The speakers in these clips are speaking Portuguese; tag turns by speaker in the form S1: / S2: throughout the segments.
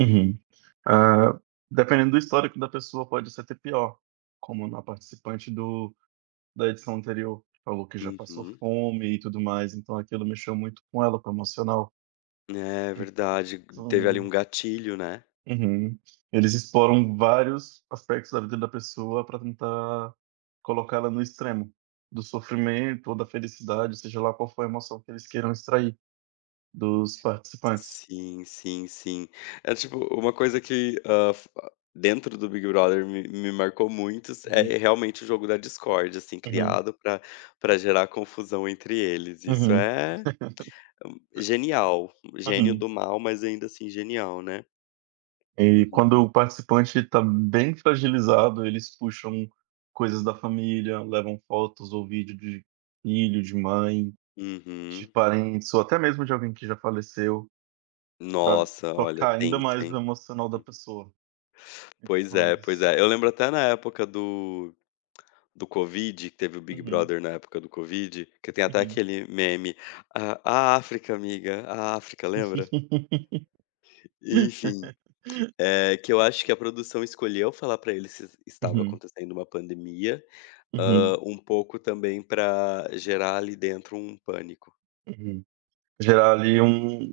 S1: Uhum. Ah, dependendo do histórico da pessoa, pode ser até pior. Como na participante do da edição anterior, que falou que: "Já, passou
S2: Uhum.
S1: fome e tudo mais". Então, aquilo mexeu muito com ela, com o emocional.
S2: É, verdade. Teve, ali, um
S1: Então
S2: gatilho, né?
S1: Uhum. Eles exploram vários aspectos da vida da pessoa pra tentar colocar ela no extremo do sofrimento ou da felicidade. Seja lá qual for a emoção que eles queiram extrair dos participantes.
S2: Sim, sim, sim. É tipo u uma coisa que, hã, fa dentro do Big Brother me me marcou muito s é,
S1: Uhum.
S2: realmente, o jogo da discórdia, assim,
S1: Uhum.
S2: criado pra pra gerar confusão entre eles. Isso
S1: Uhum.
S2: é, hum, genial. Gênio
S1: Uhum.
S2: do mal, mas, ainda assim, genial, né?
S1: E
S2: Uhum.
S1: quando o participante tá bem fragilizado, eles puxam coisas da família, levam fotos ou vídeo de filho, de mãe, de
S2: Uhum.
S1: parentes, ou até mesmo de alguém que já faleceu, pra
S2: Nossa! Olha.
S1: tocar, ainda
S2: Tenso,
S1: mais o
S2: hein?
S1: emocional da
S2: Hum.
S1: pessoa.
S2: Pois
S1: Então,
S2: é, pois
S1: eles
S2: é. Eu lembro até na época do do Covid, que teve o Big
S1: Uhum.
S2: Brother na época do Covid, que tem até
S1: Uhum.
S2: aquele meme: "A a África, amiga, a África". Lembra? E, enfim. Eh, que eu acho que a produção escolheu falar pra eles s estava
S1: Uhum.
S2: acontecendo uma pandemia. Hã,
S1: Uhum.
S2: um pouco também pra gerar ali dentro um pânico.
S1: Uhum. Gerar ali um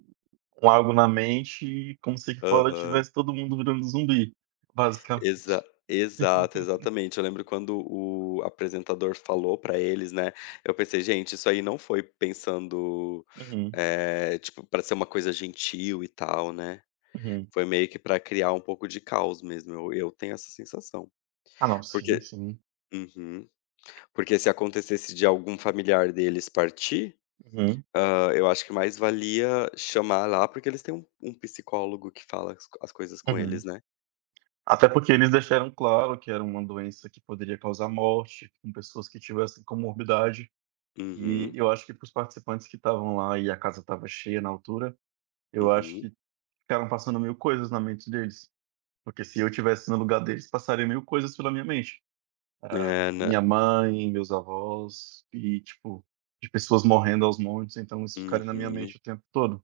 S1: um algo na mente, como se aqui fora
S2: Aham.
S1: estivesse todo mundo virando zumbi, basicamente.
S2: Exa exato, exatamente. Eu lembro quando o apresentador falou pra eles, né. Eu pensei: "Gente, isso aí não foi pensando,
S1: Uhum.
S2: eh, tipo, pra ser uma coisa gentil e tal", né.
S1: Uhum.
S2: Foi meio que pra criar um pouco de caos mesmo, eu eu tenho essa sensação.
S1: Ah, não, sim,
S2: Porque
S1: sim.
S2: uhum. Porque se acontecesse de algum familiar deles partir,
S1: Uhum.
S2: hã, eu acho que mais valia chamar lá, porque eles têm um um psicólogo que fala as co as coisas com eles,
S1: Uhum.
S2: né?
S1: Até porque eles deixaram claro que era uma doença que poderia causar morte com pessoas que tivessem comorbidade. E
S2: Uhum.
S1: eu acho que para os participantes que estavam lá, e a casa estava cheia na altura, eu acho
S2: Uhum.
S1: que ficaram passando 1000 coisas na mente deles. Porque, se eu estivesse no lugar deles, passaria 1000 coisas pela minha mente. Ah,
S2: É, né?
S1: minha mãe, meus avós. E, tipo, de pessoas morrendo aos montes. Então isso ficaria na minha
S2: Uhum.
S1: mente o tempo todo.